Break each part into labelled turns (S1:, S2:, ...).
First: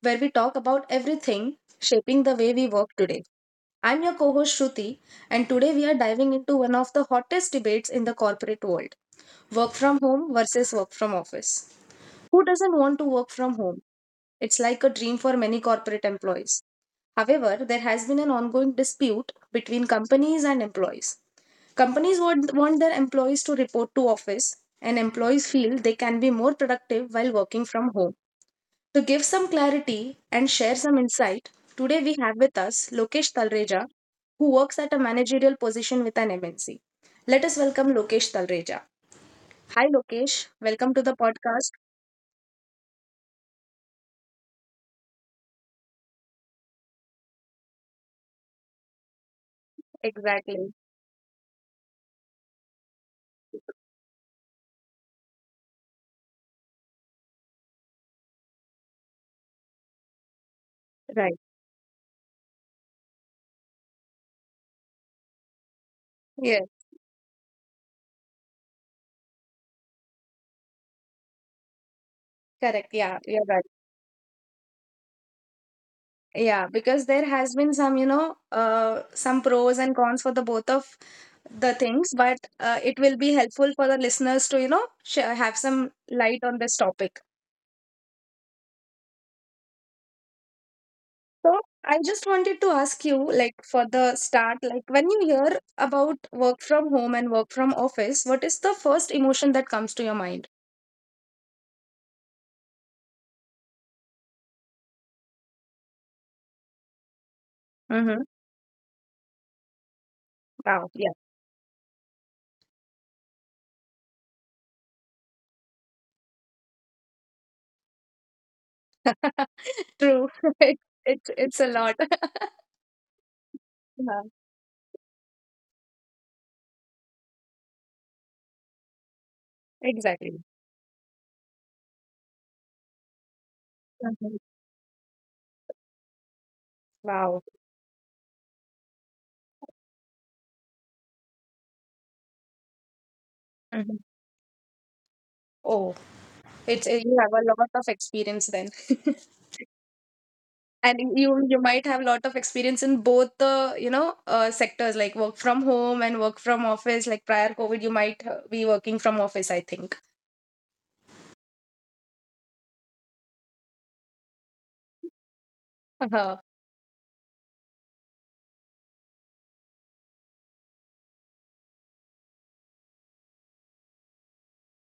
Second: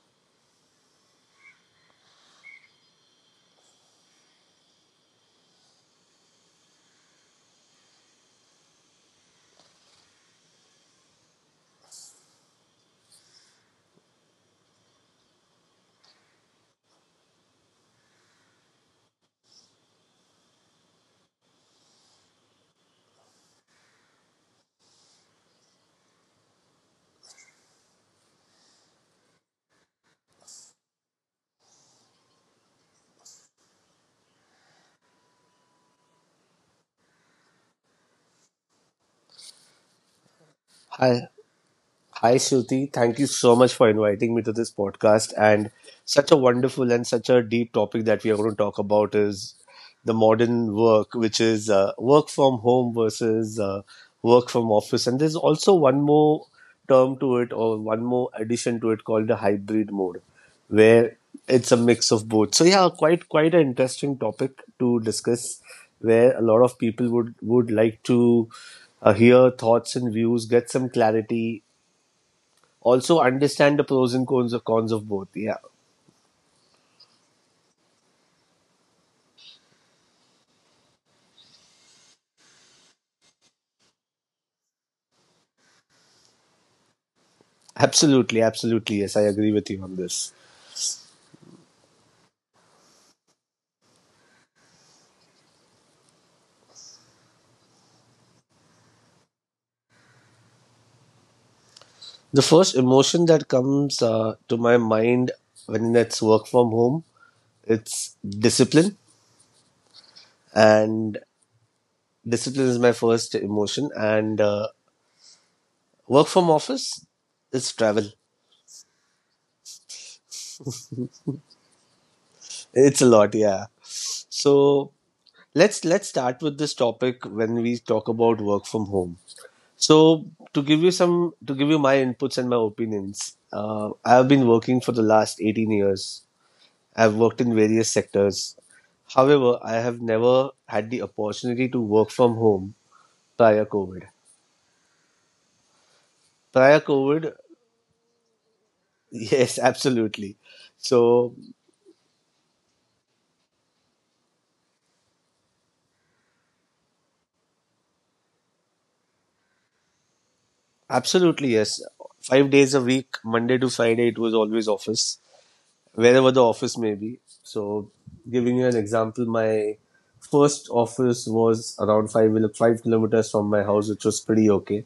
S1: where we talk about everything shaping the way we work today. I'm your co host Shruti, and today we are diving into one of the hottest debates in the corporate world: work from home versus work from office. Who doesn't want to work from home? It's like a dream for many corporate employees. However, there has been an ongoing dispute between companies and employees. Companies want their employees to report to office, and employees feel they can be more productive while working from home. To give some clarity and share some insight, today we have with us Lokesh Talreja, who works at a managerial position with an MNC. Let us welcome Lokesh Talreja. Hi, Lokesh. Welcome to the
S2: Hi,
S1: podcast.
S2: Hi, Shruti. Thank you so much for inviting me to this podcast. And such a wonderful and such a deep topic that we are going to talk about is the
S1: Exactly.
S2: modern work, which is work from home versus work from office. And there's also one more term to it, or one more addition to it, called the hybrid mode, where
S1: Right.
S2: it's a mix of both. So yeah, quite an interesting topic to discuss, where a
S1: Yes,
S2: lot of people would like to hear thoughts and views, get some clarity,
S1: correct. Yeah,
S2: also
S1: you're right.
S2: understand the pros and cons of both. Yeah,
S1: Yeah, because there has been some pros and cons for the both of the things, but it will be helpful for the listeners to, you know, sh have some light on this topic.
S2: absolutely, absolutely. Yes, I agree with you on this.
S1: So I just wanted to ask you, like, for the start, like, when you hear about work from home and work from office, what is the first emotion that comes to your mind?
S2: The first emotion that comes to my mind when it's work from home, it's
S1: Mm-hmm.
S2: discipline,
S1: Wow. Yeah.
S2: and discipline is my first emotion. And work from office is travel.
S1: True. It's a lot.
S2: It's a lot, yeah.
S1: Yeah,
S2: So let's start with this topic when we talk about work from home. So
S1: exactly.
S2: to give you my inputs and my opinions, I have
S1: Mhm.
S2: been working for the last 18 years. I've
S1: Wow.
S2: worked in various sectors. However, I have never had the opportunity to work from home prior
S1: Mhm.
S2: COVID.
S1: Oh.
S2: Prior
S1: It's You have
S2: COVID,
S1: a lot of experience then,
S2: yes, absolutely.
S1: and
S2: So
S1: you you might have a lot of experience in both the sectors like work from home and work from office. Like prior COVID, you might be working from office, I think.
S2: absolutely yes. 5 days a week, Monday to Friday, it was always office, wherever
S1: Uh-huh.
S2: the office may be. So, giving you an example, my first office was around five, 5 kilometers from my house, which was pretty okay.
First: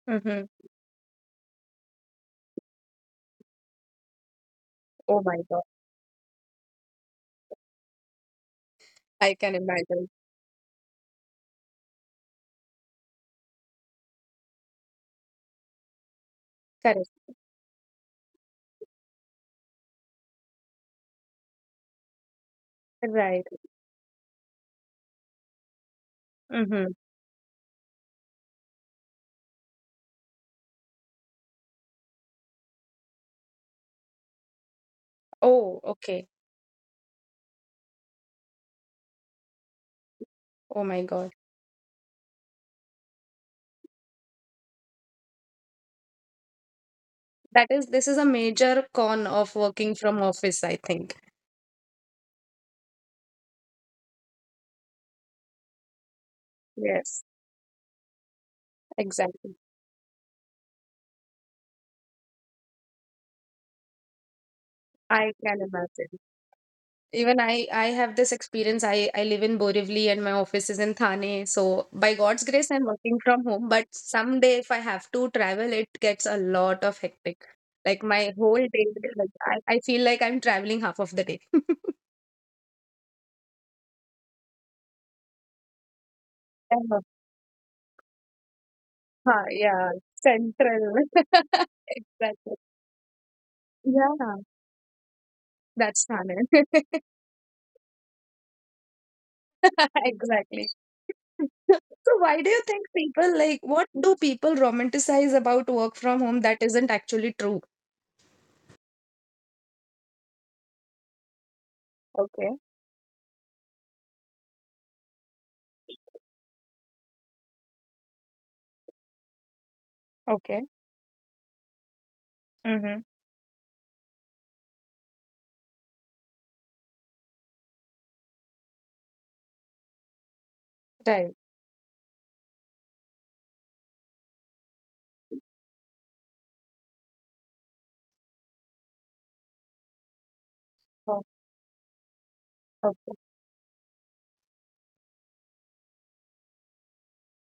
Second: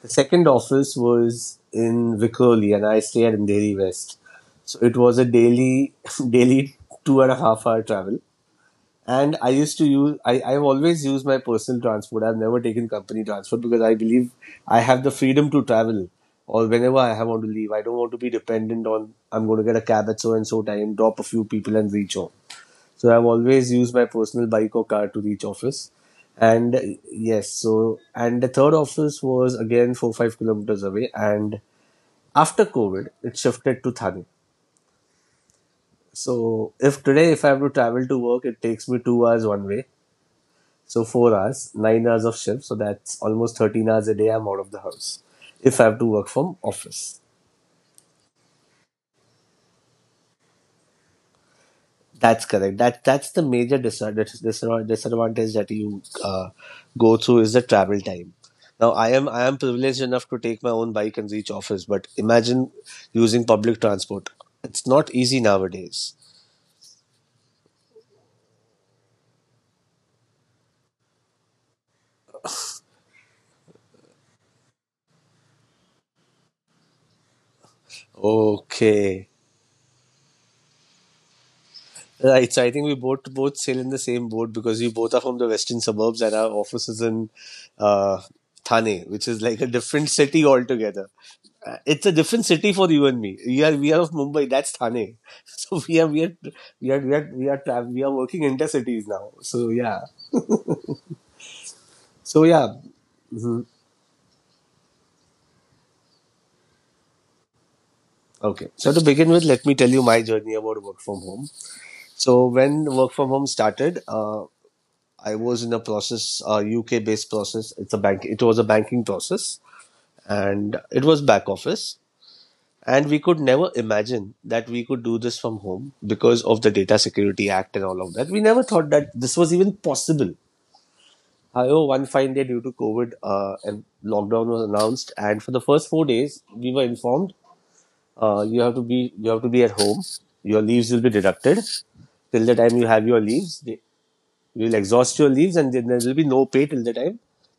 S2: The
S1: Mm-hmm.
S2: second office was in Vikoli, and I stay at Andheri West. So it was
S1: Oh
S2: a
S1: my god,
S2: daily daily 2.5 hour travel.
S1: I
S2: And
S1: can imagine.
S2: I've always used my personal transport. I've never taken company transport because I believe I have the freedom to travel or whenever
S1: Correct.
S2: want to leave. I don't want to be dependent on, I'm going to get a cab at so and so time, drop a few people and reach home. So I've
S1: Right.
S2: always used my personal bike or car to reach office. And
S1: Mm-hmm.
S2: yes, so, and the third office was again four, 5 kilometers away. And after COVID, it shifted to Thane.
S1: Oh, okay.
S2: So if today, if I have to travel to work, it takes me 2 hours one way.
S1: Oh my
S2: So
S1: god,
S2: 4 hours, 9 hours of shift. So that's almost 13 hours a day I'm out of the house if I have to work from office.
S1: that is this is a major con of working from office, I think.
S2: That's correct. That's the major disadvantage that you go
S1: Yes,
S2: through is the travel time. Now I am I
S1: exactly.
S2: am privileged enough to take my own bike and reach office, but imagine using public transport. It's not
S1: I
S2: easy
S1: can
S2: nowadays.
S1: imagine. Even I have this experience. I live in Borivali and my office is in Thane. So by God's grace, I'm working from home. But someday, if I have to travel, it gets a lot of hectic. Like my whole day,
S2: Okay.
S1: like, I feel like I'm traveling half of the day.
S2: Right, so I think we both sail in the same boat because we both are from the western suburbs and our office
S1: Yeah,
S2: is in uh, Thane, which is
S1: huh,
S2: like a
S1: yeah,
S2: different city
S1: central.
S2: altogether. It's a different
S1: Exactly.
S2: city for you and me. We are of
S1: Yeah,
S2: Mumbai. That's Thane. So we
S1: that's
S2: are we are
S1: Thane.
S2: we are we are we are, tra- we are working intercities now. So yeah.
S1: Exactly. So why
S2: So
S1: do you
S2: yeah.
S1: think people like
S2: Mhm.
S1: what do people romanticize about work from home that isn't actually true?
S2: Okay. So to begin with, let me tell you my journey about work from home. So
S1: Okay.
S2: when work from home started, I was in a process, a UK based process. It's a bank. It was a banking process
S1: Okay.
S2: and it was back office.
S1: Mm-hmm.
S2: And we could never imagine that we could do this from home because of the data security act and all of that. We never thought that this was even possible.
S1: Right.
S2: However, one fine day due to COVID, and lockdown was announced, and for the first 4 days we were informed, you have to be at home, your leaves will be
S1: Oh,
S2: deducted till the time you have
S1: okay.
S2: your leaves, you'll exhaust your leaves, and then there will be no pay till the time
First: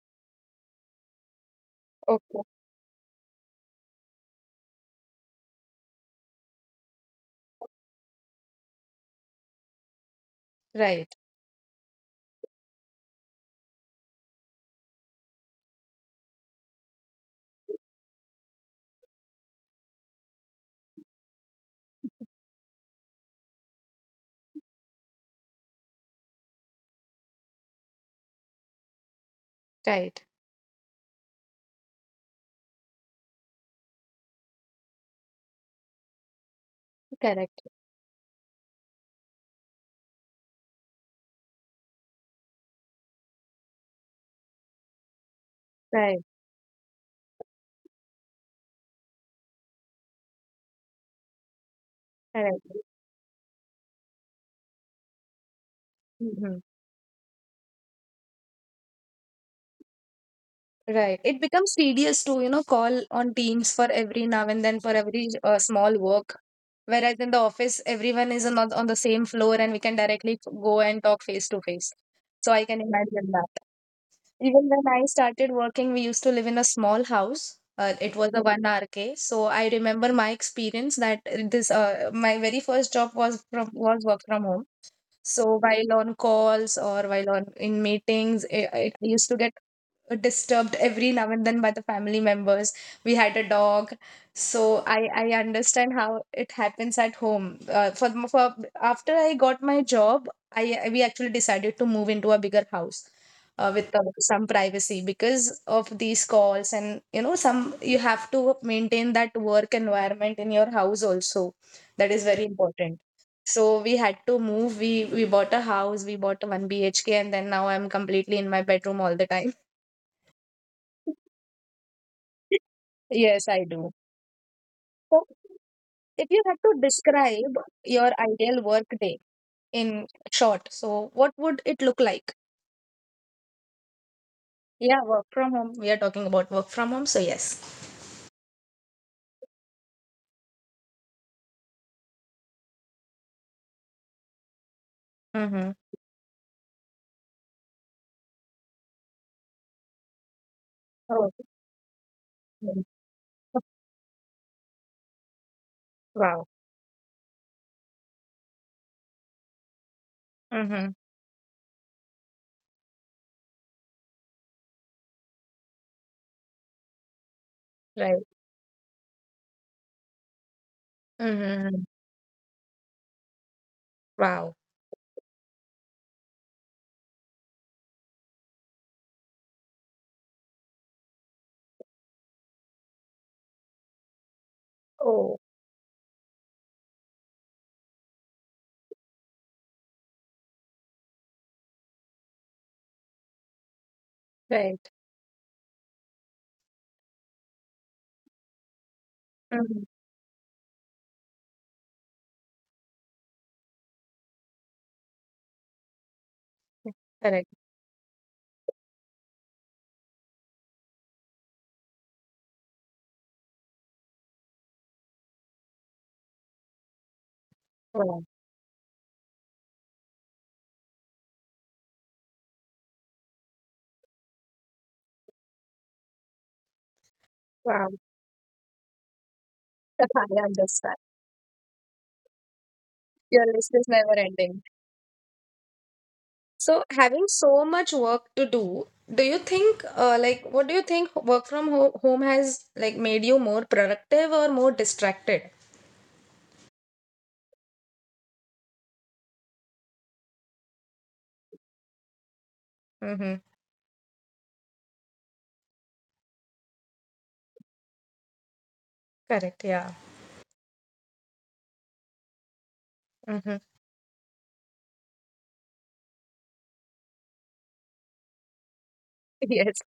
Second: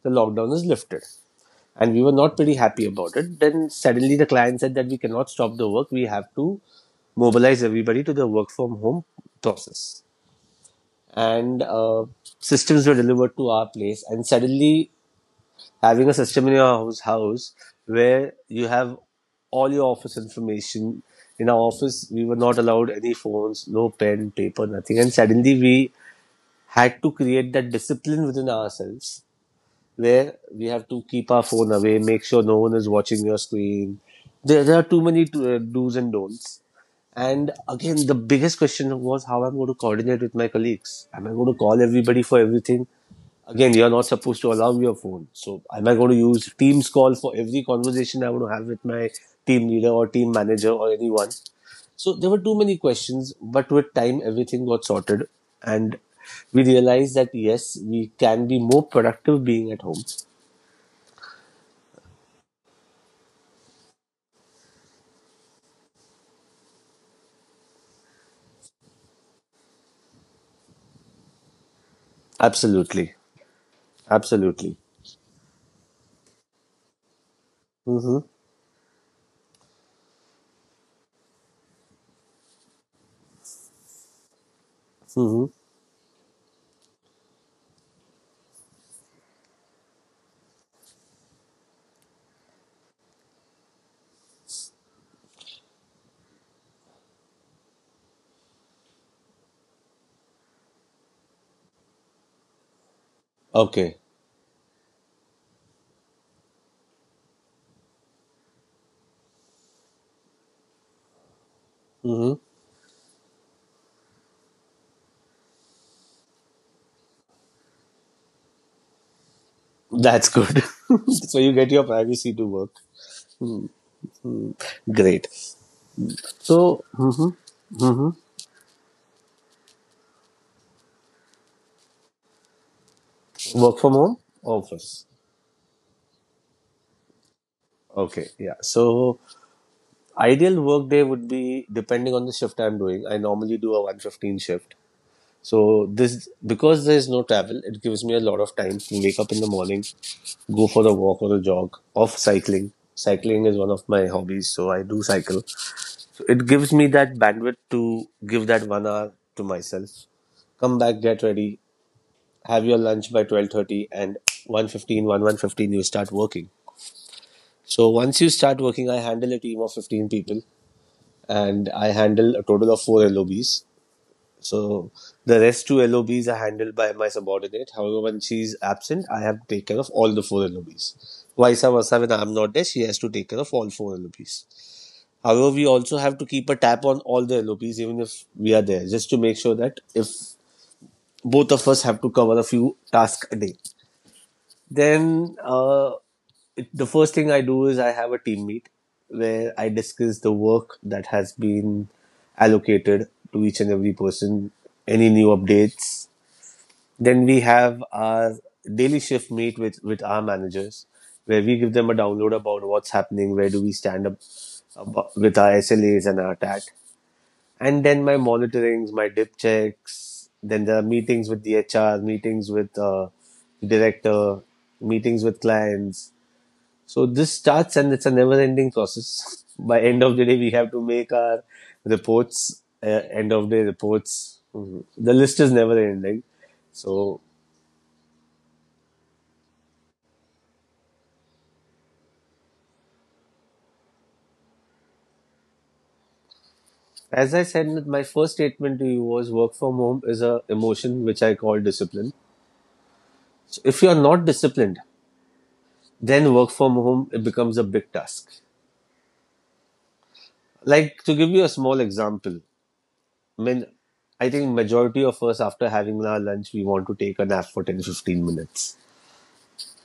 S2: the lockdown is lifted. And we were not
S1: Okay.
S2: pretty happy about it. Then suddenly the client said that we cannot stop the work, we have to mobilize everybody to the work from home process.
S1: Right.
S2: And systems were delivered to our place, and suddenly, having a system in your house where you have all your office information. In our office, we were not allowed any phones, no pen, paper, nothing. And suddenly we had to create that discipline within ourselves
S1: Right.
S2: where we have to keep our phone away, make sure no one is watching your screen. There are too many do's and don'ts. And
S1: Correct.
S2: again, the biggest question was how I'm going to coordinate with my colleagues. Am I going to call everybody for everything? Again, you're not supposed to allow your phone. So, am I going to
S1: Right.
S2: use Teams call for every conversation I want to have with my team leader or team manager or anyone? So, there were too
S1: Correct.
S2: many questions, but with time, everything got sorted. And
S1: Mm-hmm.
S2: we realized that yes, we can be more productive being at home.
S1: Right. It becomes tedious to call on teams for every now and then for every small work. Whereas in the office, everyone is on the same floor, and we can directly go and talk face to face. So I can
S2: Absolutely.
S1: imagine that. Even
S2: Absolutely.
S1: when I started working, we used to live in a small house. It
S2: Mm-hmm.
S1: was a one RK. So I remember my experience that this my very first job was work from home.
S2: Mm-hmm.
S1: So while on calls or while on in meetings, it used to get disturbed every now and then by the family members. We had a dog, so I understand how it happens at home. For After I got my job, we actually decided to move into a bigger house. With
S2: Okay.
S1: some privacy, because of these calls. And some, you have to maintain that work environment in your house also. That is
S2: Mm-hmm.
S1: very important. So we had to move. We bought a house. We bought a 1 BHK. And then now I'm completely in my bedroom all the time.
S2: That's good. So you get your privacy to work.
S1: Yes, I do.
S2: Mm.
S1: So,
S2: Great.
S1: if you had to
S2: So. Mm-hmm.
S1: describe your
S2: Mm-hmm.
S1: ideal work day in short, so what would it look like?
S2: Work from home?
S1: Yeah,
S2: Office?
S1: work from home. We are talking about work from home, so yes.
S2: Okay, yeah, so ideal work day would be, depending on the shift I'm doing, I normally do a 1:15 shift.
S1: Mm-hmm.
S2: So this, because there is no travel, it gives me a lot of time to wake up in the morning, go for a walk
S1: Oh,
S2: or a jog, off cycling.
S1: mm.
S2: Cycling is one of my hobbies, so I do cycle.
S1: Wow.
S2: It gives me that bandwidth to give that 1 hour to myself, come
S1: Mm-hmm.
S2: back, get ready, have your lunch by 12:30, and 1:15, you start working. So once
S1: Right.
S2: you start working, I handle a team of 15 people and
S1: Mm-hmm.
S2: I handle a total of four lobs.
S1: Wow.
S2: So the rest two lobs are handled by my subordinate. However, when she's absent, I have to take care of all the four lobs. Vice versa, when I'm not there, she has to take care of all four lobs.
S1: Oh,
S2: However, we also have to keep a tap on all the LOPs, even if we are there, just to make sure that if both of us have to cover a few tasks a day,
S1: right.
S2: then the first thing I do is I have a team meet where I
S1: Mm-hmm.
S2: discuss the work that has been allocated to each and every person, any new updates. Then we
S1: Correct.
S2: have our daily shift meet with our managers where we give them a download about what's happening, where do we stand up with our SLAs and our TAT. And then my
S1: Wow.
S2: monitorings, my dip checks, then there are meetings with the HR, meetings with director, meetings with clients. So this starts
S1: Wow.
S2: and it's a never-ending process. By end of the day,
S1: I
S2: we have to
S1: understand.
S2: make our reports, uh, end
S1: Your
S2: of day
S1: list is never
S2: reports.
S1: ending.
S2: Mhm. The list is never-ending.
S1: So,
S2: So
S1: having so much work to do, what do you think work from ho home has like made you more productive or more distracted?
S2: as I said, my first statement to you was work from home is an emotion which I call discipline.
S1: Mm-hmm.
S2: So if you are not disciplined, then work from home, it becomes a big task.
S1: Correct. Yeah.
S2: Like, to give you a small example, I
S1: Mm-hmm.
S2: mean, I think majority of us after having our lunch, we want to take a nap for 10, to 15 minutes,
S1: Yes.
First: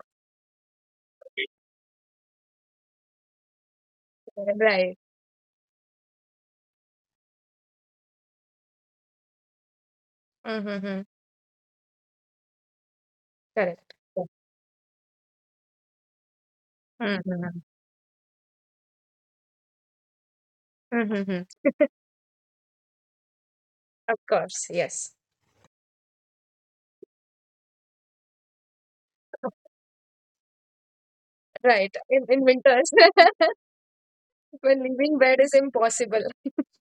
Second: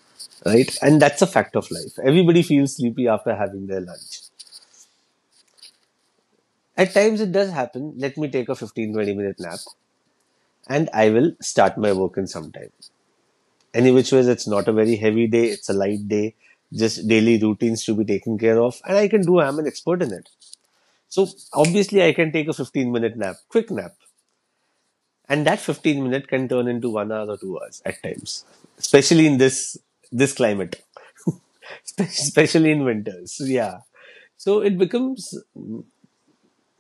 S2: right? And that's a fact of life. Everybody feels sleepy after having their lunch.
S1: Right.
S2: At times it does happen. Let me take a 15, to 20 minute nap and
S1: Mm-hmm.
S2: I will start my work in some time. Any
S1: Correct.
S2: which ways, it's not a very heavy day. It's a light day, just daily
S1: Mm-hmm.
S2: routines to be taken care of. And I can do, I'm an expert in it. So
S1: Mm-hmm.
S2: obviously I can take a 15-minute nap, quick nap.
S1: Of course. Yes.
S2: And that 15 minutes can turn into 1 hour or 2 hours at times, especially in this climate.
S1: Right. In
S2: Especially in
S1: winters,
S2: winters. So yeah, so it
S1: when leaving
S2: becomes
S1: bed is impossible.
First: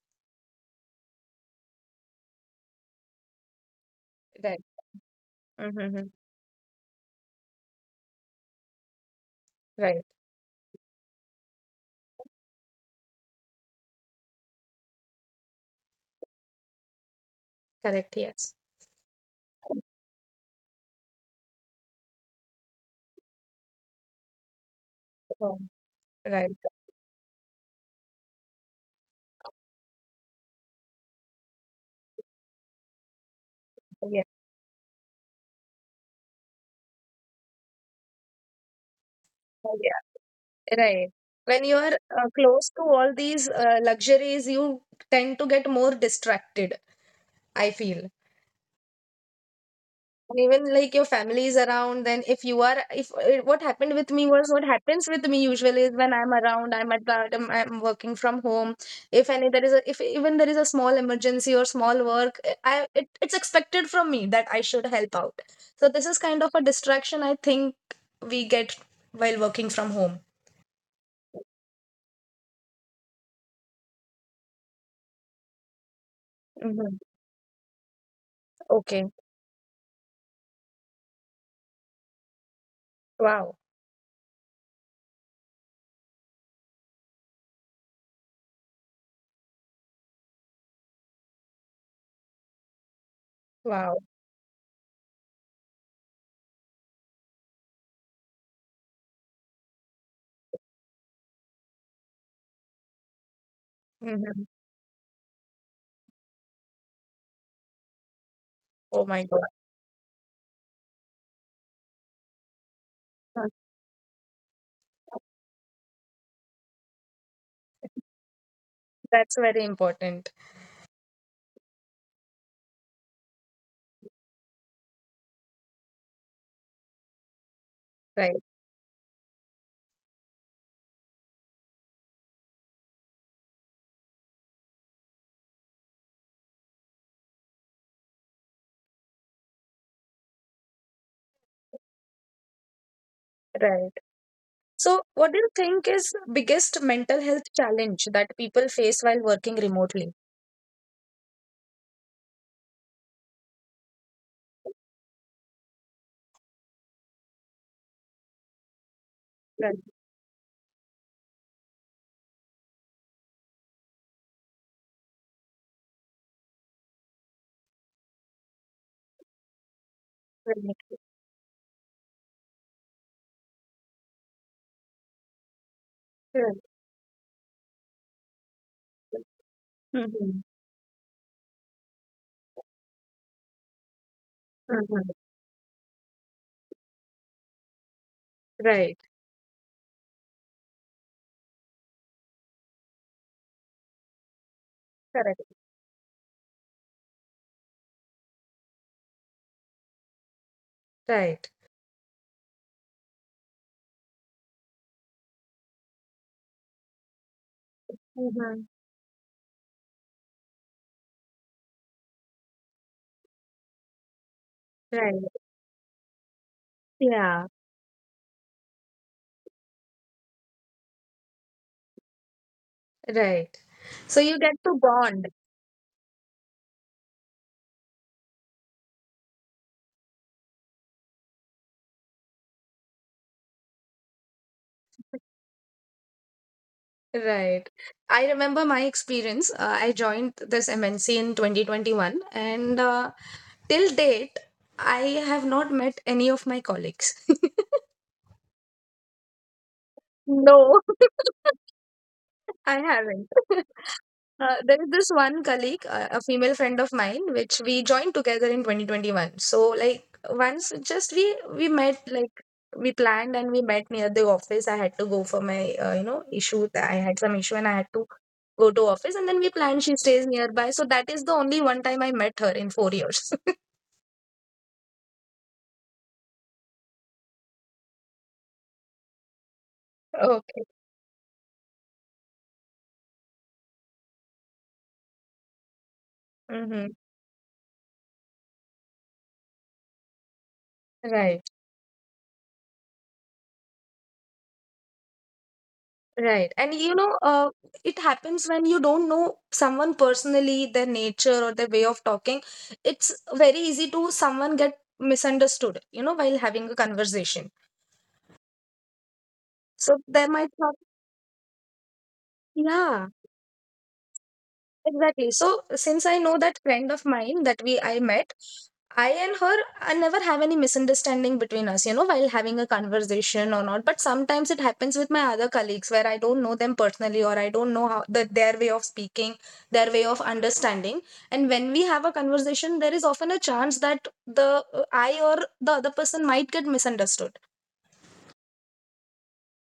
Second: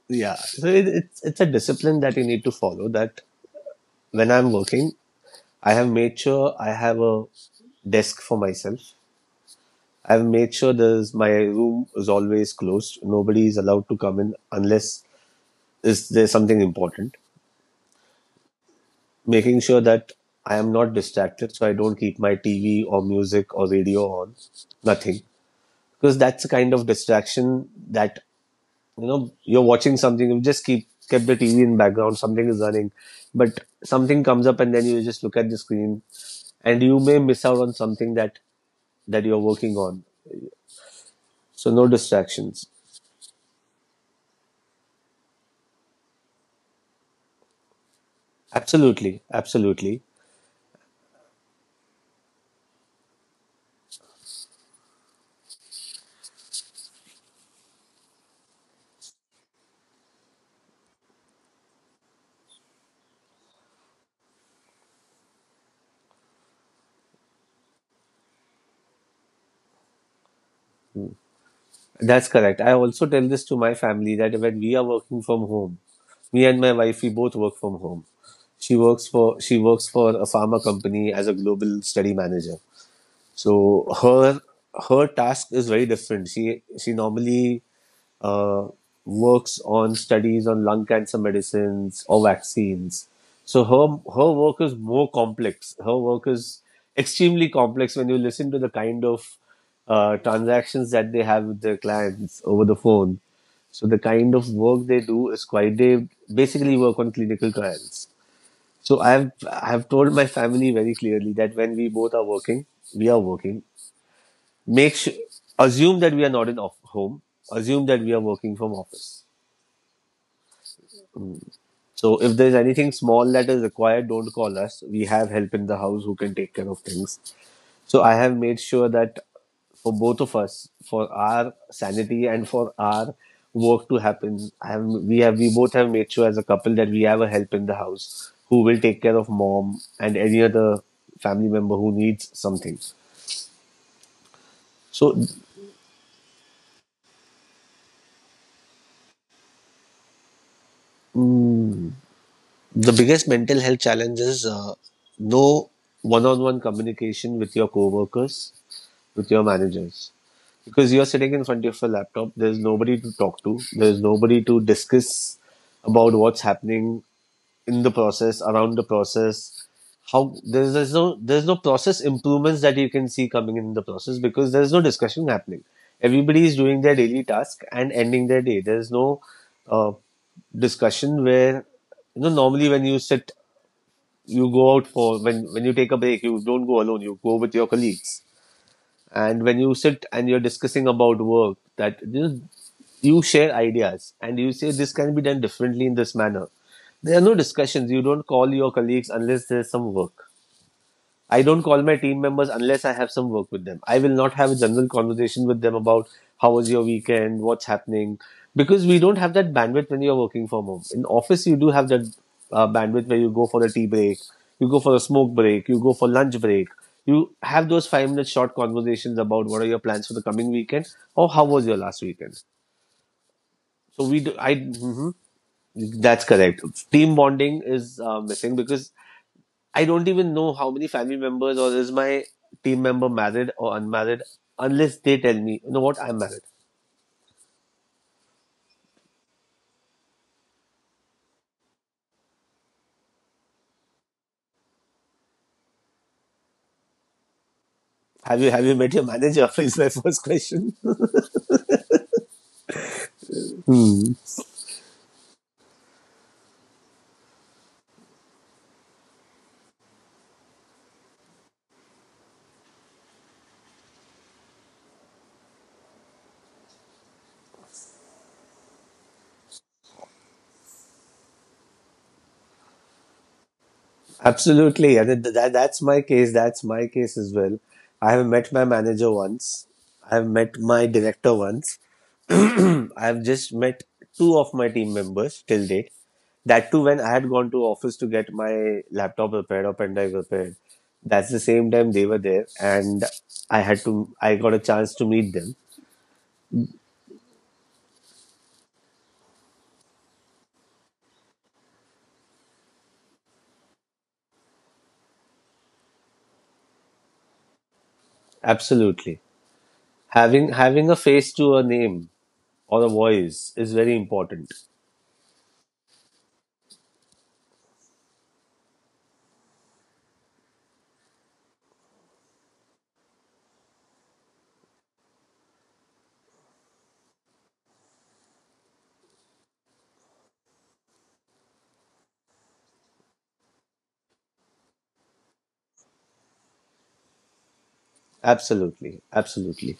S2: yeah so it, it's a discipline that you need to follow, that when I'm
S1: Right.
S2: working, I have
S1: Mm-hmm.
S2: made sure I have a desk for myself.
S1: Right.
S2: I've made sure there's my room is always closed, nobody is allowed to come in unless is there's something important.
S1: Correct. Yes.
S2: Making sure that I am not distracted, so I don't keep my TV or music or radio on, nothing,
S1: Um,
S2: because that's a
S1: Right.
S2: kind of distraction that, you know, you're watching something. You just keep kept the TV in background, something is running, but something comes up and then you just look at the screen, and you may miss out on something that you're working on.
S1: Yeah. Right. When
S2: So
S1: you
S2: no
S1: are
S2: distractions.
S1: close to all these luxuries, you tend to get more distracted, I feel.
S2: Absolutely, absolutely.
S1: And even like your family is around, then if you are, if what happens with me usually is when I'm around, I'm working from home. If any, there is a, If even there is a small emergency or small work, it's expected from me that I should help out. So this is kind of a distraction, I think, we get while working from home.
S2: That's correct. I also tell this to my family that when we are working from home, me and my
S1: Hmm.
S2: wife, we both work from home.
S1: Okay.
S2: She works for a pharma company as a global study manager. So
S1: Wow.
S2: her her task is very different. She normally uh, works on studies on lung cancer medicines or vaccines. So her
S1: Wow.
S2: her work is more complex. Her work is extremely complex when you listen to the kind of transactions that they have with their clients over the phone. So the kind
S1: Mhm.
S2: of work they do is quite, they basically work on clinical trials. so
S1: Oh my
S2: I've
S1: God.
S2: I've told my family very clearly that when we both are working, we are
S1: Huh.
S2: working. Make sure, assume that we are not in off- home. Assume that we are working from office.
S1: That's very important.
S2: So if there's anything small that is required, don't call us. We have help in the house who can take care of things. So I have
S1: Right,
S2: made sure that for both of us, for our sanity and for our work to happen, I have, we both have made sure as a couple that we have a help in the house who will take care of mom and any other family member who needs something.
S1: right. So,
S2: So
S1: what do you think is biggest mental health challenge that people face while working remotely?
S2: mm, the biggest mental health challenge is no one-on-one communication with your coworkers, with your
S1: Right,
S2: managers, because you're sitting in front of a laptop. There's nobody to talk to, there's nobody to discuss about what's happening in the process, around the process. How there's, there's
S1: right,
S2: no there's no process improvements that you can see coming in the process, because there's no discussion happening. Everybody
S1: right.
S2: is doing their daily task and ending their day. There's no uh,
S1: Mhm,
S2: Discussion where, you know, normally when you sit, you go out
S1: mhm.
S2: for, when you take a break, you don't go alone, you go with your colleagues.
S1: Right,
S2: And when you sit and you're discussing about work, you share ideas and you say this can be
S1: correct.
S2: done differently in this manner. There are no discussions. You don't call your colleagues unless there's some work. I
S1: Right.
S2: don't call my team members unless I have some work with them. I will not have a general conversation with them about how was your weekend, what's happening,
S1: Mhm.
S2: because we don't have that bandwidth when you're working from home. In office, you do have that bandwidth where you go for a tea break, you go for a
S1: Right.
S2: smoke break, you go for lunch break. You
S1: Yeah,
S2: have those 5 minute short conversations about what are your plans for the coming weekend or how was your last weekend.
S1: right.
S2: So we
S1: So
S2: do.
S1: you get
S2: I.
S1: to
S2: Mhm.
S1: bond.
S2: That's correct. Team bonding is missing, because I don't even know how many family members, or is my team member married or unmarried, unless they tell me, you know what, I'm married.
S1: Right. I remember my experience. I joined this MNC in 2021, and till date, I have not met any of my colleagues.
S2: Have you met your manager? Is my first question.
S1: No. I haven't.
S2: Hmm.
S1: There is this one colleague, a female friend of mine, which we joined together in 2021. So, like, once just we met, like, we planned and we met near the office. I had to go for my, issue. I had some issue and I had to go to office. And then we planned, she stays nearby. So that is the only one time I met her in 4 years.
S2: Absolutely, and that's my case. That's my case as well. I have met my manager once. I have met
S1: Okay.
S2: my director once. I've just met two of my team members till date. That too,
S1: Mm-hmm.
S2: when I had gone to office to get my laptop repaired or pen drive repaired, that's the
S1: Right.
S2: same time they were there, and I had to, I got a chance to meet them.
S1: Right. And it happens when you don't know someone personally, their nature or their way of talking. It's very easy to someone get misunderstood while having a conversation.
S2: Absolutely,
S1: So they might
S2: having
S1: not,
S2: having a face to a name or a
S1: yeah.
S2: voice is very important.
S1: Exactly. So since I know that friend of mine that we I met, I and her I never have any misunderstanding between us while having a conversation or not. But sometimes it happens with my other colleagues where I don't know them personally, or I don't know how their way of speaking, their way of understanding. And when we have a conversation, there is often a chance that the I or the other person might get misunderstood.
S2: Absolutely, absolutely.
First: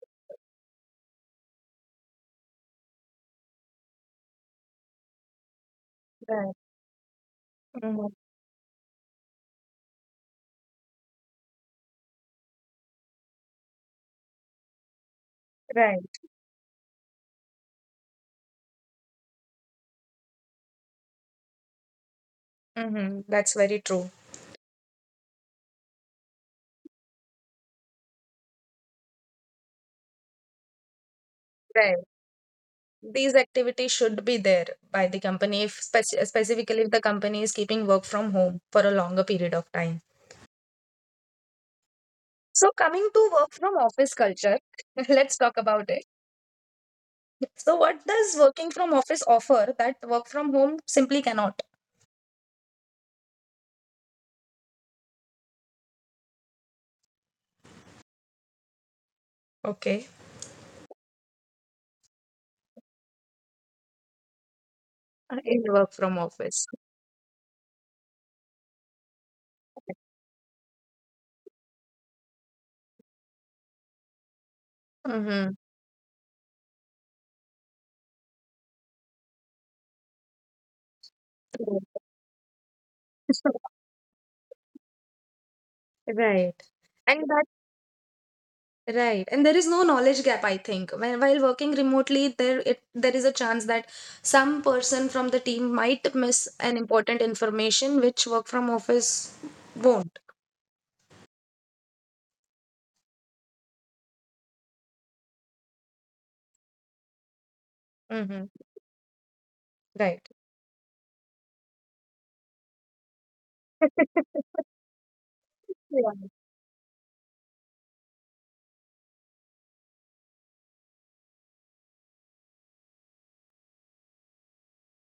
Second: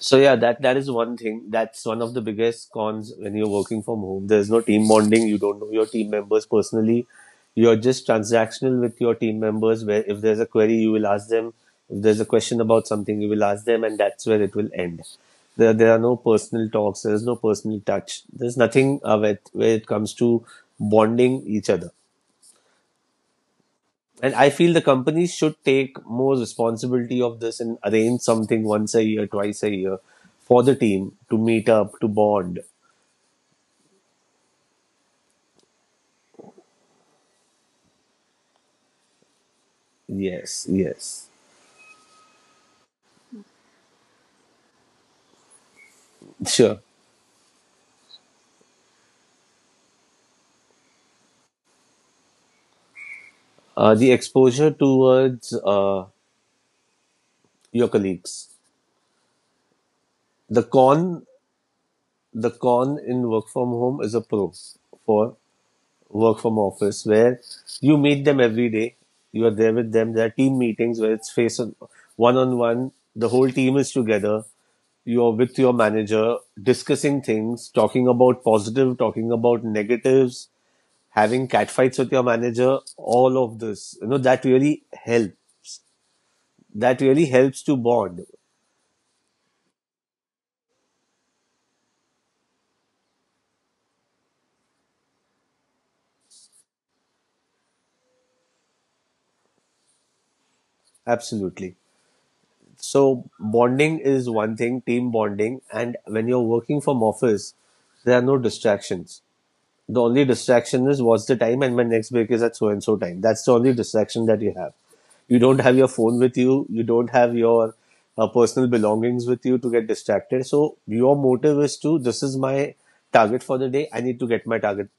S2: So yeah, that is one thing. That's one of the biggest cons when you're working from home. There's no team bonding. You don't know your team members
S1: Right.
S2: personally. You're just
S1: Hmm.
S2: transactional with your team members, where if there's a query, you will ask them. If there's a question about something, you will ask them, and that's where it will end. There are no
S1: Right.
S2: personal talks. There's no personal touch. There's nothing where it comes to bonding each other.
S1: Hmm. That's very true.
S2: And I feel the companies should take more responsibility of this and arrange something once a year, twice a year, for the team to meet
S1: Right.
S2: up, to bond.
S1: These activities should be there by the company, if spec- specifically if the company is keeping work from home for a longer period of time.
S2: Yes, yes.
S1: So coming to work from office culture, let's talk about it.
S2: Sure.
S1: So what does working from office offer that work from home simply cannot?
S2: The exposure towards your colleagues.
S1: Okay.
S2: The con, the con in work from home is a pro for
S1: In work from
S2: work from
S1: office.
S2: office, where you meet them every day. You are there with them. There are team meetings where it's face on, one on one. The whole team is together. You're
S1: Mm-hmm.
S2: with your manager discussing things, talking about positive, talking about negatives, having catfights with your manager, all of this. You know, that really helps.
S1: Right.
S2: That
S1: And
S2: really
S1: that.
S2: helps to bond.
S1: Right. And there is no knowledge gap, I think. When While working remotely, there is a chance that some person from the team might miss an important information which work from office won't.
S2: Absolutely. So bonding is one thing, team bonding. And when you're working from office, there are no
S1: Mm-hmm.
S2: distractions. The only
S1: Right.
S2: distraction is what's the time and my next break is at so and so time. That's the only distraction that you have. You don't have your
S1: Yeah.
S2: phone with you. You don't have your personal belongings with you to get distracted. So your motive is, to this is my target for the day. I need to get my target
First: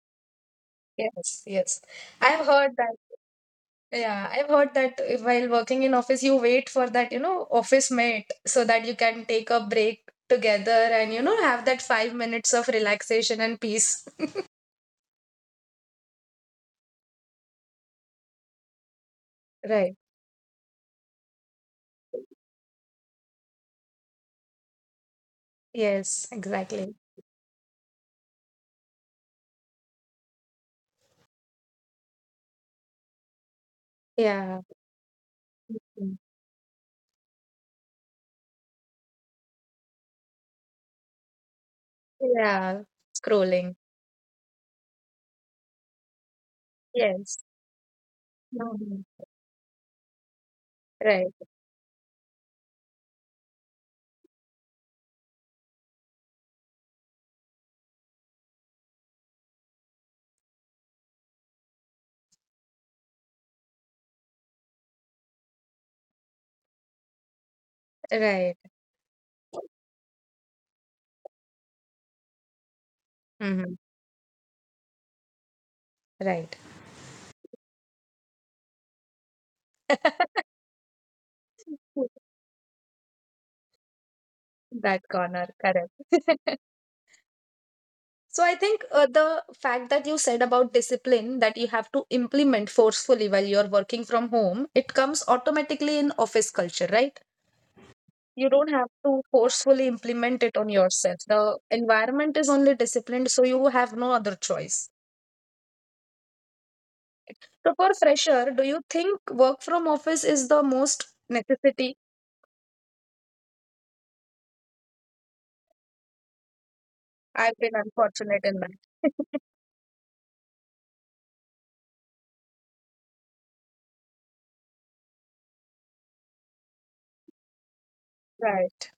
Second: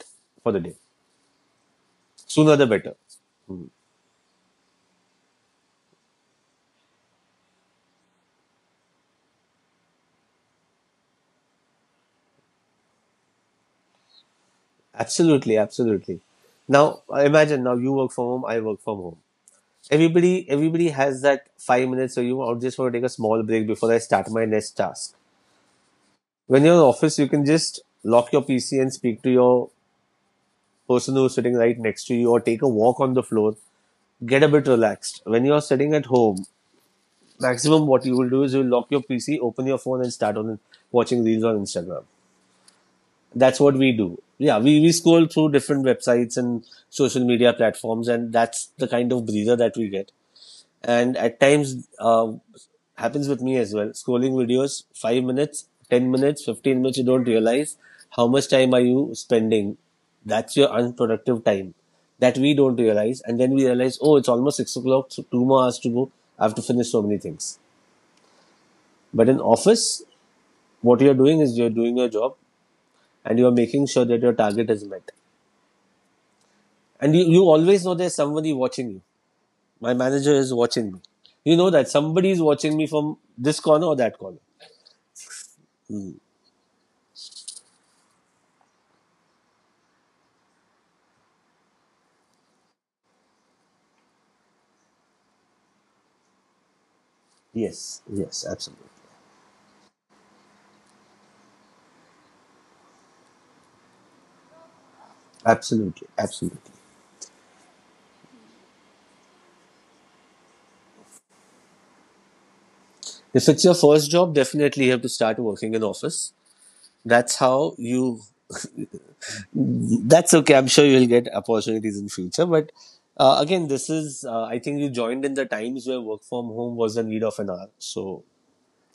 S2: for the day.
S1: Yes, yes. I've
S2: Sooner the
S1: heard
S2: better.
S1: that. Yeah, I've heard that while working in office, you wait for that office mate so that you can take a break together and have that 5 minutes of relaxation and peace.
S2: Absolutely, absolutely. Now imagine, now you work from home, I work from home.
S1: Right.
S2: Everybody, everybody has that 5 minutes. So you, I just want to take a small break before I start my next task.
S1: Yes.
S2: When you're in
S1: Exactly.
S2: office, you can just lock your PC and speak to your person who's sitting right next to you, or take a walk on the floor, get a
S1: Yeah.
S2: bit relaxed. When you're sitting at
S1: Mhm.
S2: home, maximum what you will do is you'll lock your PC, open your phone, and start on watching reels on Instagram.
S1: Yeah,
S2: That's
S1: scrolling.
S2: what we do. Yeah, we scroll through different websites and social
S1: Yes.
S2: media platforms, and that's the
S1: Mhm.
S2: kind of breather that we get. And
S1: Right,
S2: at times happens with me as well, scrolling videos 5 minutes, 10 minutes, 15 minutes, you don't realize how much time are you spending. That's your unproductive time that we don't realize, and then we realize, oh, it's almost 6 o'clock, so two more hours to go. I have to finish so many things.
S1: right.
S2: But in office, what you're doing is you're doing your job, and you're
S1: Mhm.
S2: making sure that your target is met.
S1: Right.
S2: And you always know there's somebody watching you. My manager is watching me. You know that somebody is watching me from this corner or that corner.
S1: That corner, correct. So I think the fact that you said about discipline, that you have to implement forcefully while you're working from home, it comes automatically in office culture, right?
S2: Yes, yes,
S1: You don't
S2: absolutely.
S1: have to forcefully implement it on yourself. The environment is only disciplined, so you have no other choice.
S2: Absolutely, absolutely.
S1: So for fresher, do you think work from office is the most necessity?
S2: If it's your first job, definitely you have to start working in office. That's
S1: I've been
S2: how you
S1: unfortunate in that.
S2: that's okay. I'm sure you'll get opportunities in future, but again, this is I think you joined in the times where work from home was the need of an hour. So
S1: Right.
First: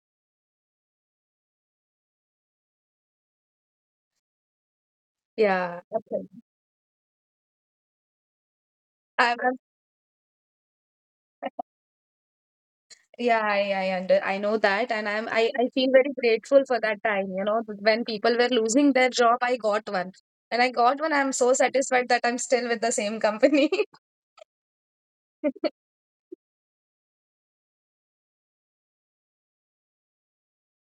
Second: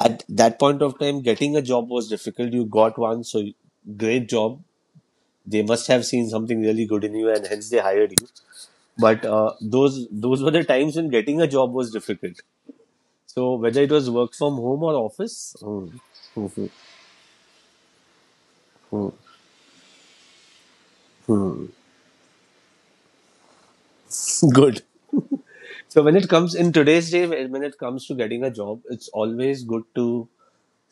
S2: at that point of time, getting a job was difficult. You got one, so you- great job. They
S1: Yeah.
S2: must have
S1: Okay.
S2: seen something really good in you, and hence they hired you. But uh,
S1: I'm
S2: those those were the times when getting a job was difficult.
S1: Yeah,
S2: So whether it was work
S1: I
S2: from
S1: know
S2: home
S1: that,
S2: or
S1: and I'm I,
S2: office.
S1: I
S2: Hmm,
S1: feel very
S2: hmm,
S1: grateful
S2: hmm,
S1: for that time, when people were losing
S2: hmm,
S1: their job, I got one. And I got one, I'm so
S2: hmm.
S1: satisfied that I'm still with the same company.
S2: Good. So when it comes in today's day, when it comes to getting a job, it's always good to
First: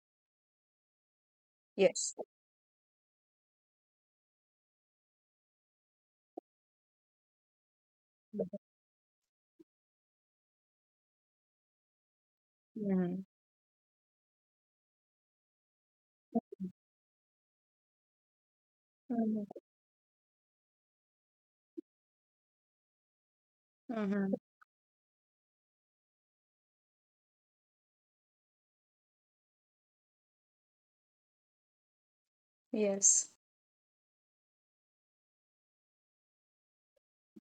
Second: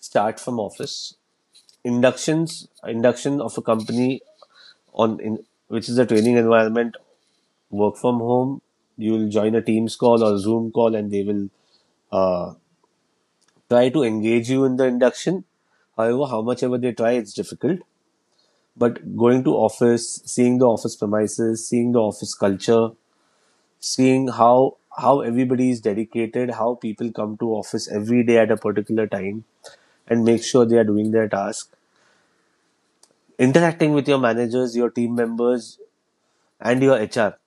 S2: start from office.
S1: Yes.
S2: Inductions, induction of a company on in which is a training environment, work from home. You will join a Teams call or Zoom call, and they will uh,
S1: Mm-hmm.
S2: try to engage you in the induction. However, how much ever they try, it's difficult. But going to office, seeing the office premises, seeing the office culture, seeing
S1: Mm-hmm.
S2: how everybody is dedicated, how people come to office every day at a particular time and make sure they are doing their task.
S1: Yes.
S2: Interacting with your managers, your team members, and your HR.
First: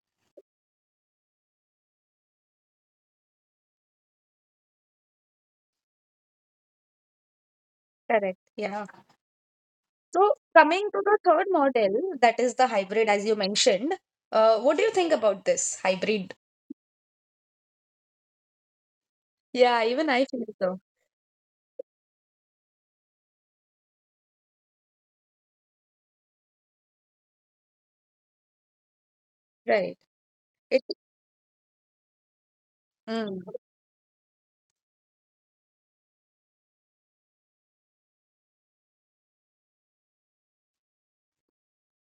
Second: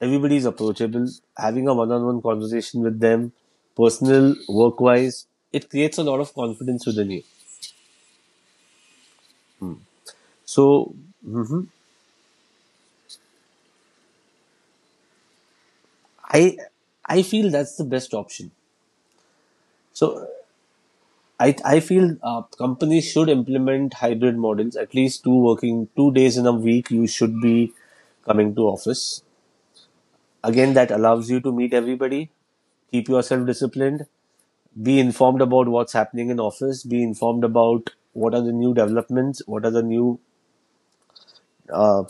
S2: Everybody is approachable. Having a one on one conversation with them, personal, work wise, it creates a lot of confidence within you.
S1: Correct. Yeah. So, coming
S2: So,
S1: to the third
S2: mhm,
S1: model, that is the hybrid, as you mentioned, what do you think about this hybrid?
S2: I I feel that's the best option.
S1: Yeah, even I
S2: So,
S1: feel so.
S2: I feel companies should implement hybrid models. At least 2 days in a week you should be coming to office.
S1: Right.
S2: Again,
S1: It,
S2: that allows you to meet everybody, keep
S1: mm,
S2: yourself disciplined, be informed about what's happening in office, be informed about what are the new developments, what are the new uh,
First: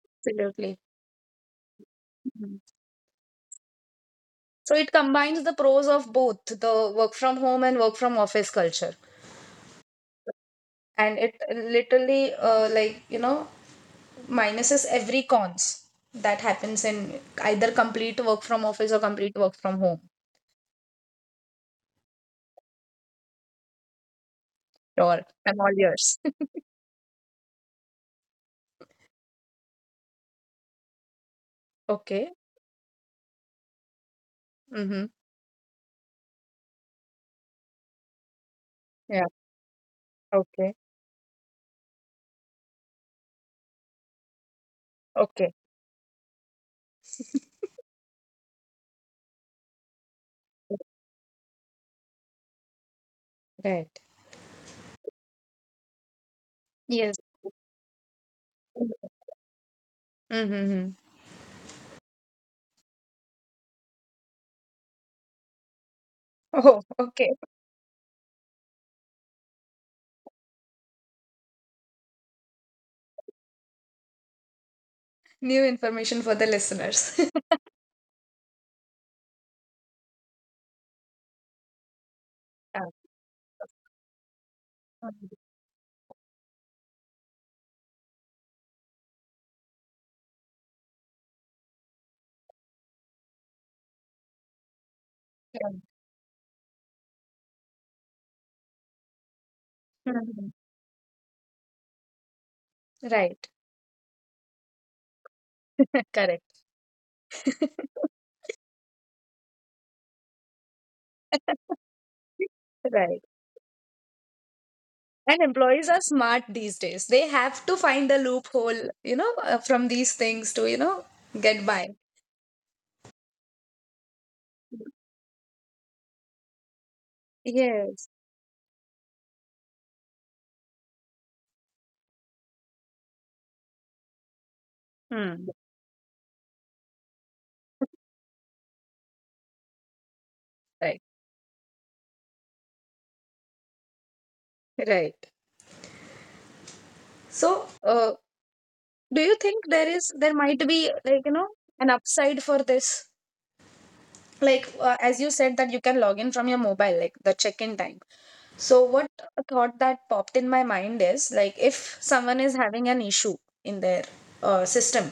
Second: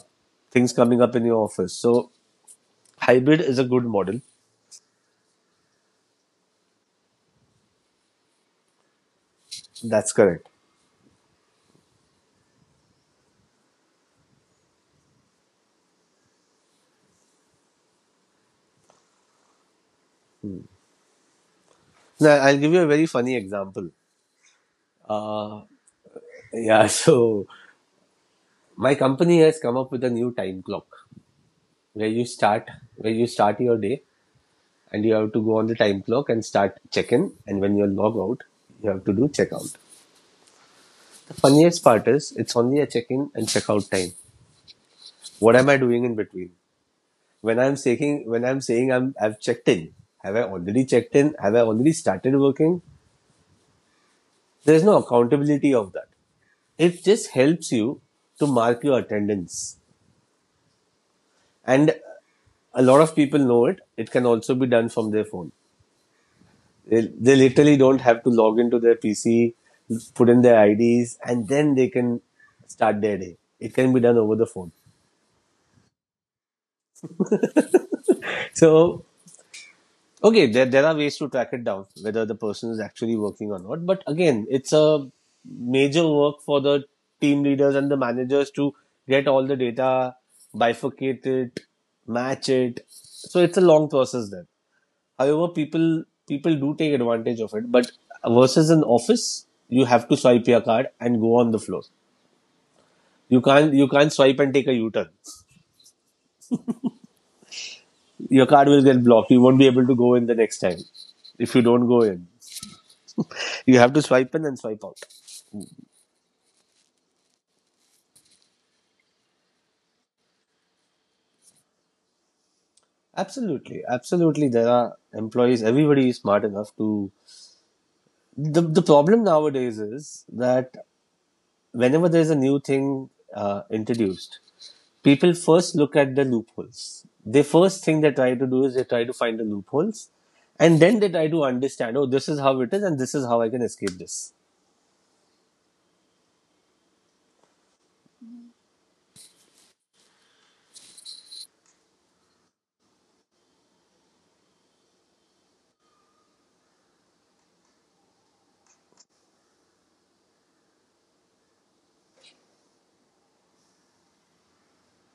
S2: things
S1: Absolutely.
S2: coming up in your office. So
S1: Mhm.
S2: hybrid is a good model.
S1: So, it combines the pros of both the work from home and work from office culture.
S2: That's correct.
S1: And it literally, minuses every cons that happens in either complete work from office or complete work from home.
S2: Now I'll give you a very funny example.
S1: Or I'm
S2: uh,
S1: all yours.
S2: yeah. So my company has come up with a new time clock where you
S1: Okay.
S2: start, where you start your day, and
S1: Mm-hmm.
S2: you have to go on the time clock and start check-in, and when you log out you have to
S1: Yeah.
S2: do check-out.
S1: Okay.
S2: The funniest part is it's only a check-in and check-out time.
S1: Okay.
S2: What am I doing in between? When I'm saying, when I'm saying, I've checked in, have I already checked in, have I already started working?
S1: Right.
S2: There's no accountability of that. It
S1: Yes.
S2: just helps you to mark your attendance.
S1: Mm-hmm.
S2: And a lot of people know it, it can also be done from their phone.
S1: Oh, okay.
S2: They literally don't have to log into their PC, put in their IDs, and then they can start their day. It can be done over the phone.
S1: New information for the listeners.
S2: So, okay, there are ways to track it down, whether the person is
S1: Yeah.
S2: actually working or not. But again, it's a
S1: Mhm.
S2: major work for the team leaders and the managers to get all the data, bifurcate it, match it. So, it's a long process then. However,
S1: Yeah.
S2: people do take advantage of it. But versus an office, you have to swipe
S1: Mhm.
S2: your card and go on the floor. You
S1: Right.
S2: can't you can't swipe and take a U-turn.
S1: Correct.
S2: Your card will get blocked. You won't be able to go in the next time if you don't go in.
S1: Right.
S2: You have to swipe in and swipe out.
S1: And employees are smart these days. They have to find a loophole, from these things to get by.
S2: Absolutely, absolutely. There are employees. Everybody is smart enough to.
S1: Yes.
S2: The problem nowadays is that whenever there's a new thing introduced, people
S1: Hmm.
S2: first look at the loopholes. The first thing they try to do is they try to find the loopholes, and then
S1: Right.
S2: they try to understand. Oh, this is how it is, and this is how I can escape this.
S1: Right. So, do you think there might be like an upside for this? Like as you said that you can log in from your mobile, like the check-in time. So what thought that popped in my mind is, like, if someone is having an issue in their system,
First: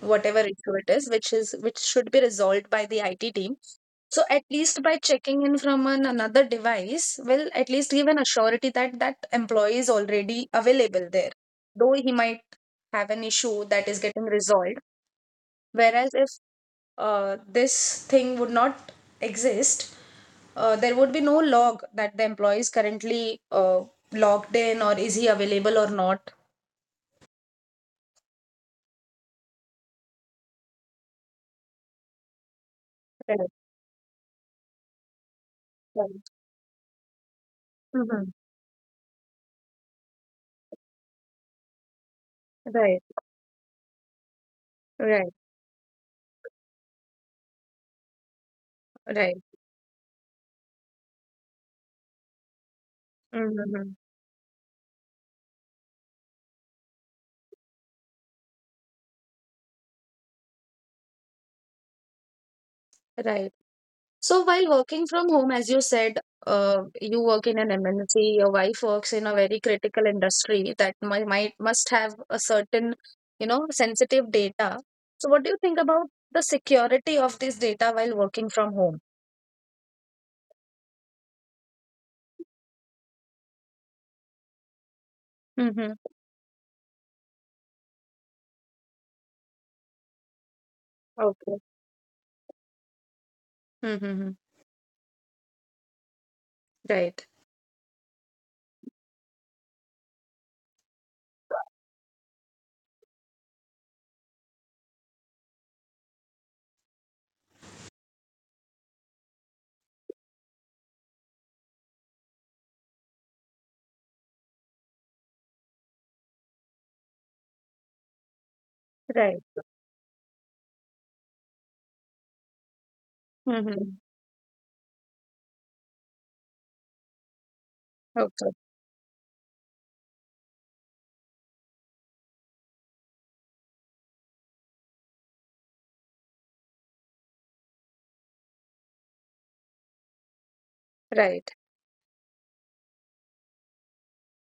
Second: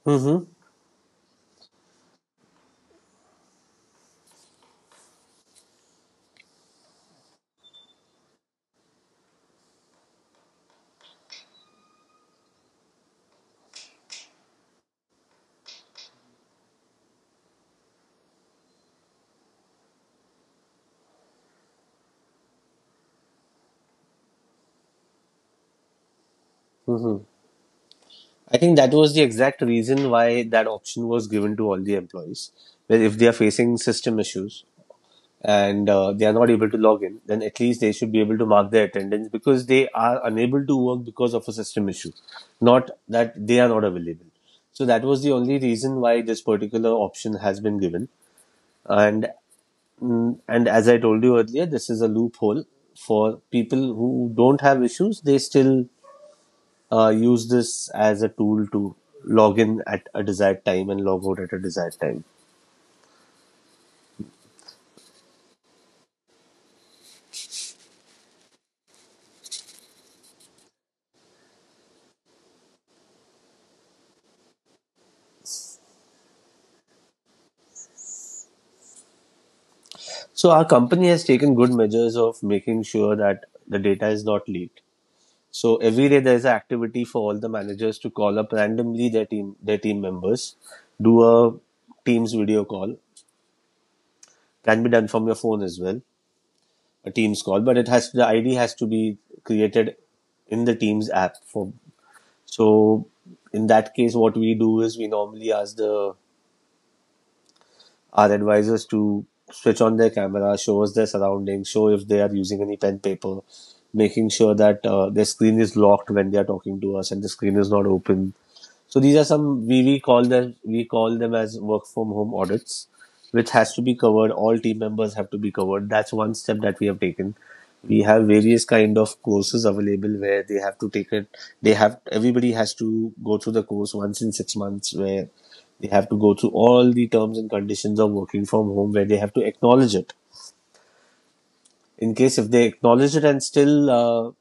S1: whatever
S2: Mm-hmm.
S1: issue it is, which should be resolved by the IT team, so at least by checking in from another device will at least give an assurity that that employee is already available there, though he might have an issue that is getting resolved. Whereas if this thing would not exist, there would be no log that the employee is currently logged in, or is he available or not.
S2: Mm-hmm. I think that was the exact reason why that option was given to all the employees. Where if they are
S1: Right,
S2: facing system issues, and they
S1: right.
S2: are not able to log in, then at least they should be
S1: Mhm.
S2: able to mark their attendance because they are unable to work because of a system issue, not
S1: Right,
S2: that they are not available. So that was the
S1: right,
S2: only reason why this particular option has been given. And
S1: right.
S2: and as I told you earlier, this is a loophole for
S1: Mhm.
S2: people who don't have issues. They still use this as a tool to log in at a desired time and log out at a desired time.
S1: Right. So while working from home, as you said, you work in an MNC, your wife works in a very critical industry that might must have a certain sensitive data. So what do you think about the security of this data while working from home?
S2: So our company has taken good measures of making sure that the data is not leaked. So
S1: Mm-hmm.
S2: every day there's an activity for all the managers to call up randomly their team members, do a
S1: Okay.
S2: Teams video call.
S1: Mm-hmm.
S2: Can be done from your phone as well, a
S1: Right,
S2: Teams call, but it has the ID has to be created in the Teams app. For so in that case, what we do is we normally ask the our advisors to switch on their camera, show us their surroundings, show if they are using any pen paper, making sure that their screen is locked when they are talking to us and the screen is not open. So these are
S1: right.
S2: some we call them we call them as work from home audits, which has to be
S1: Mm-hmm.
S2: covered. All team members have to be covered. That's one step that we have taken. We have
S1: Okay.
S2: various kind of courses available where they have to take it. They have Everybody has to go through the course once in 6 months where they have to go through all the terms and conditions of working from home where they have to acknowledge it.
S1: Right.
S2: In case if they acknowledge it and still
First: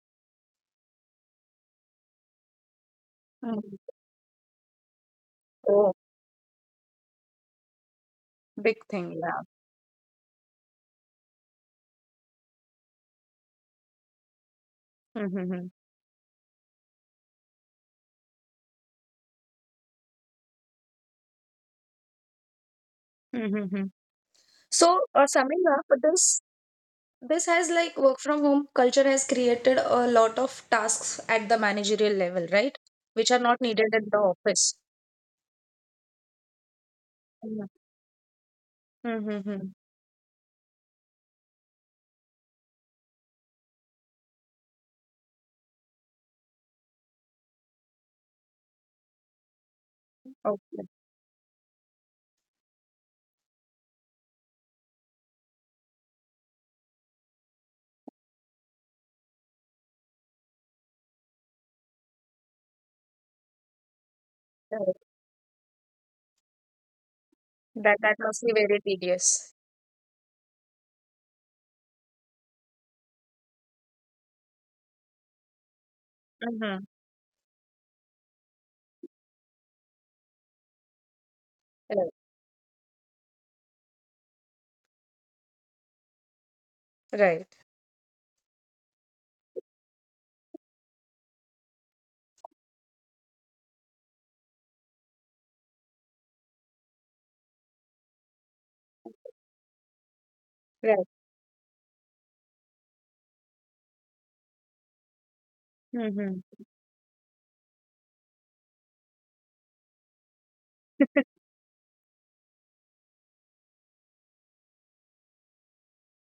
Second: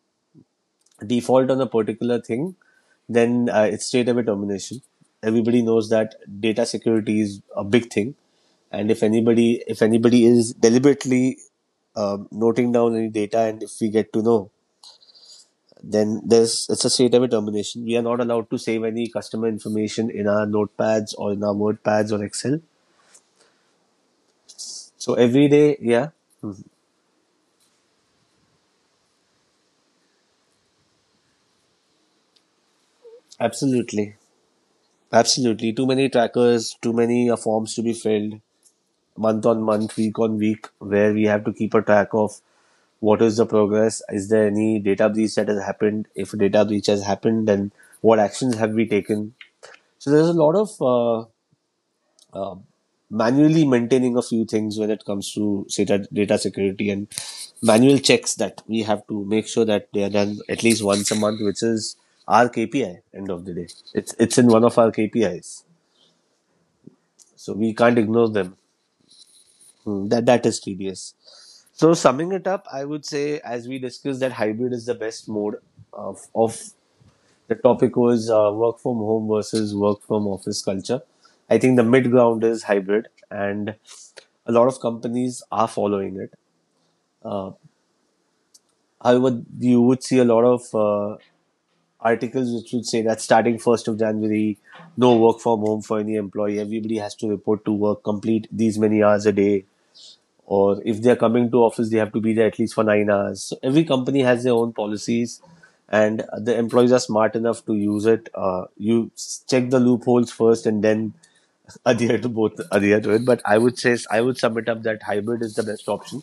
S2: default on a particular thing, then it's
S1: Mm.
S2: straight away termination. Everybody knows
S1: Oh,
S2: that data security is a big thing,
S1: big
S2: and if
S1: thing, yeah.
S2: anybody if anybody is deliberately noting down any data, and if we get to know,
S1: Mm-hmm.
S2: then there's it's a straight away termination. We are not allowed to save any customer information in our notepads or in our WordPads or Excel.
S1: Mm-hmm. So,
S2: So every
S1: summing
S2: day,
S1: up,
S2: yeah,
S1: this has like work from home culture has created a lot of tasks at the managerial level, right? Which are not needed at
S2: absolutely,
S1: the office.
S2: absolutely. Too many trackers, too many forms to be filled. Month on
S1: Mm-hmm.
S2: month, week on week, where we have to keep a track of what is the progress, is there any data breach that has happened? If a data breach has happened, then what actions have we taken? So there's a lot
S1: Okay.
S2: of uh, uh, manually maintaining a few things when it comes to, say, data security and manual checks that we have to make sure that they are done at least once a month, which is our KPI. End of the day, it's in one of our
S1: Right.
S2: KPIs, so we
S1: That
S2: can't
S1: that
S2: ignore
S1: must be
S2: them.
S1: very tedious.
S2: Hmm. That is tedious. So summing it up, I would say, as we discussed, that hybrid is the best mode of
S1: Mm-hmm.
S2: the topic was work from home versus work from office culture. I think the
S1: Right.
S2: mid ground is hybrid, and a lot of companies are following it. Uh,
S1: Right.
S2: However, you would see a lot of articles which would say that starting January 1st, no work from home for any employee. Everybody has to report to work, complete these many hours a day, or if
S1: Right.
S2: they are coming to office they have to be there at least for 9 hours. So every company has their own policies and
S1: Mm-hmm.
S2: the employees are smart enough to use it, you check the loopholes first and then adhere to both, adhere to it. But I would say I would sum it up that hybrid is the best option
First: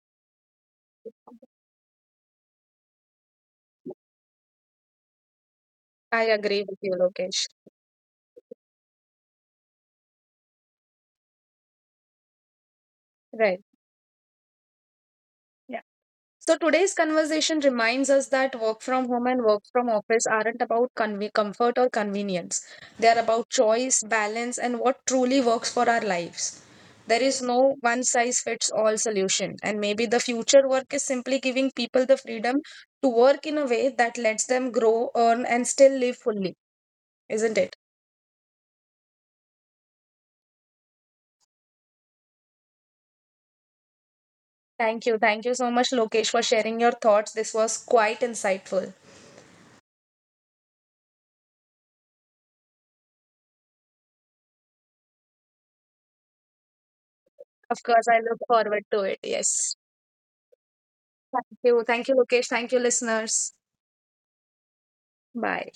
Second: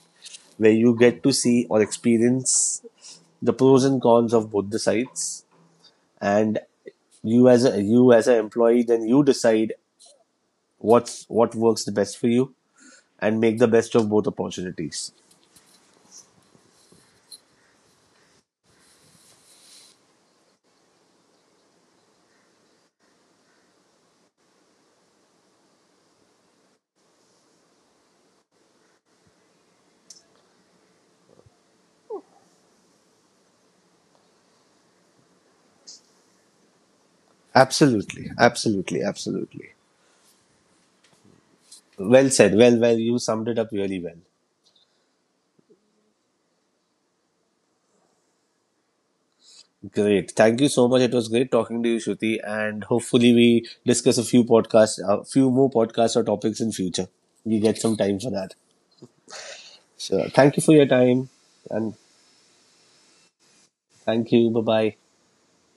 S2: where you get to see or experience the pros and cons of both the sides.
S1: I
S2: And
S1: agree with you, Lokesh.
S2: you as an employee, then you decide what's what works the best for you and make
S1: Right.
S2: the best of both opportunities.
S1: So today's conversation reminds us that work from home and work from office aren't about comfort or convenience. They are about choice, balance, and what truly works for our lives. There is no one size fits all solution, and maybe the future work is simply giving people the freedom to work in a way that lets them grow, earn, and still live fully, isn't it?
S2: Absolutely, absolutely, absolutely. Well said. Well, well, you summed it up really well.
S1: Thank you. Thank you so much, Lokesh, for sharing your thoughts. This was quite insightful.
S2: Great. Thank you so much. It was great talking to you, Shruti, and hopefully we discuss a few more podcasts or topics in future. We get
S1: Of
S2: some
S1: course,
S2: time
S1: I
S2: for
S1: look
S2: that.
S1: forward to it. Yes.
S2: So, thank you for your time,
S1: Thank you.
S2: and
S1: Thank you, Lokesh. Thank you, listeners.
S2: thank you. Bye bye.
S1: Bye.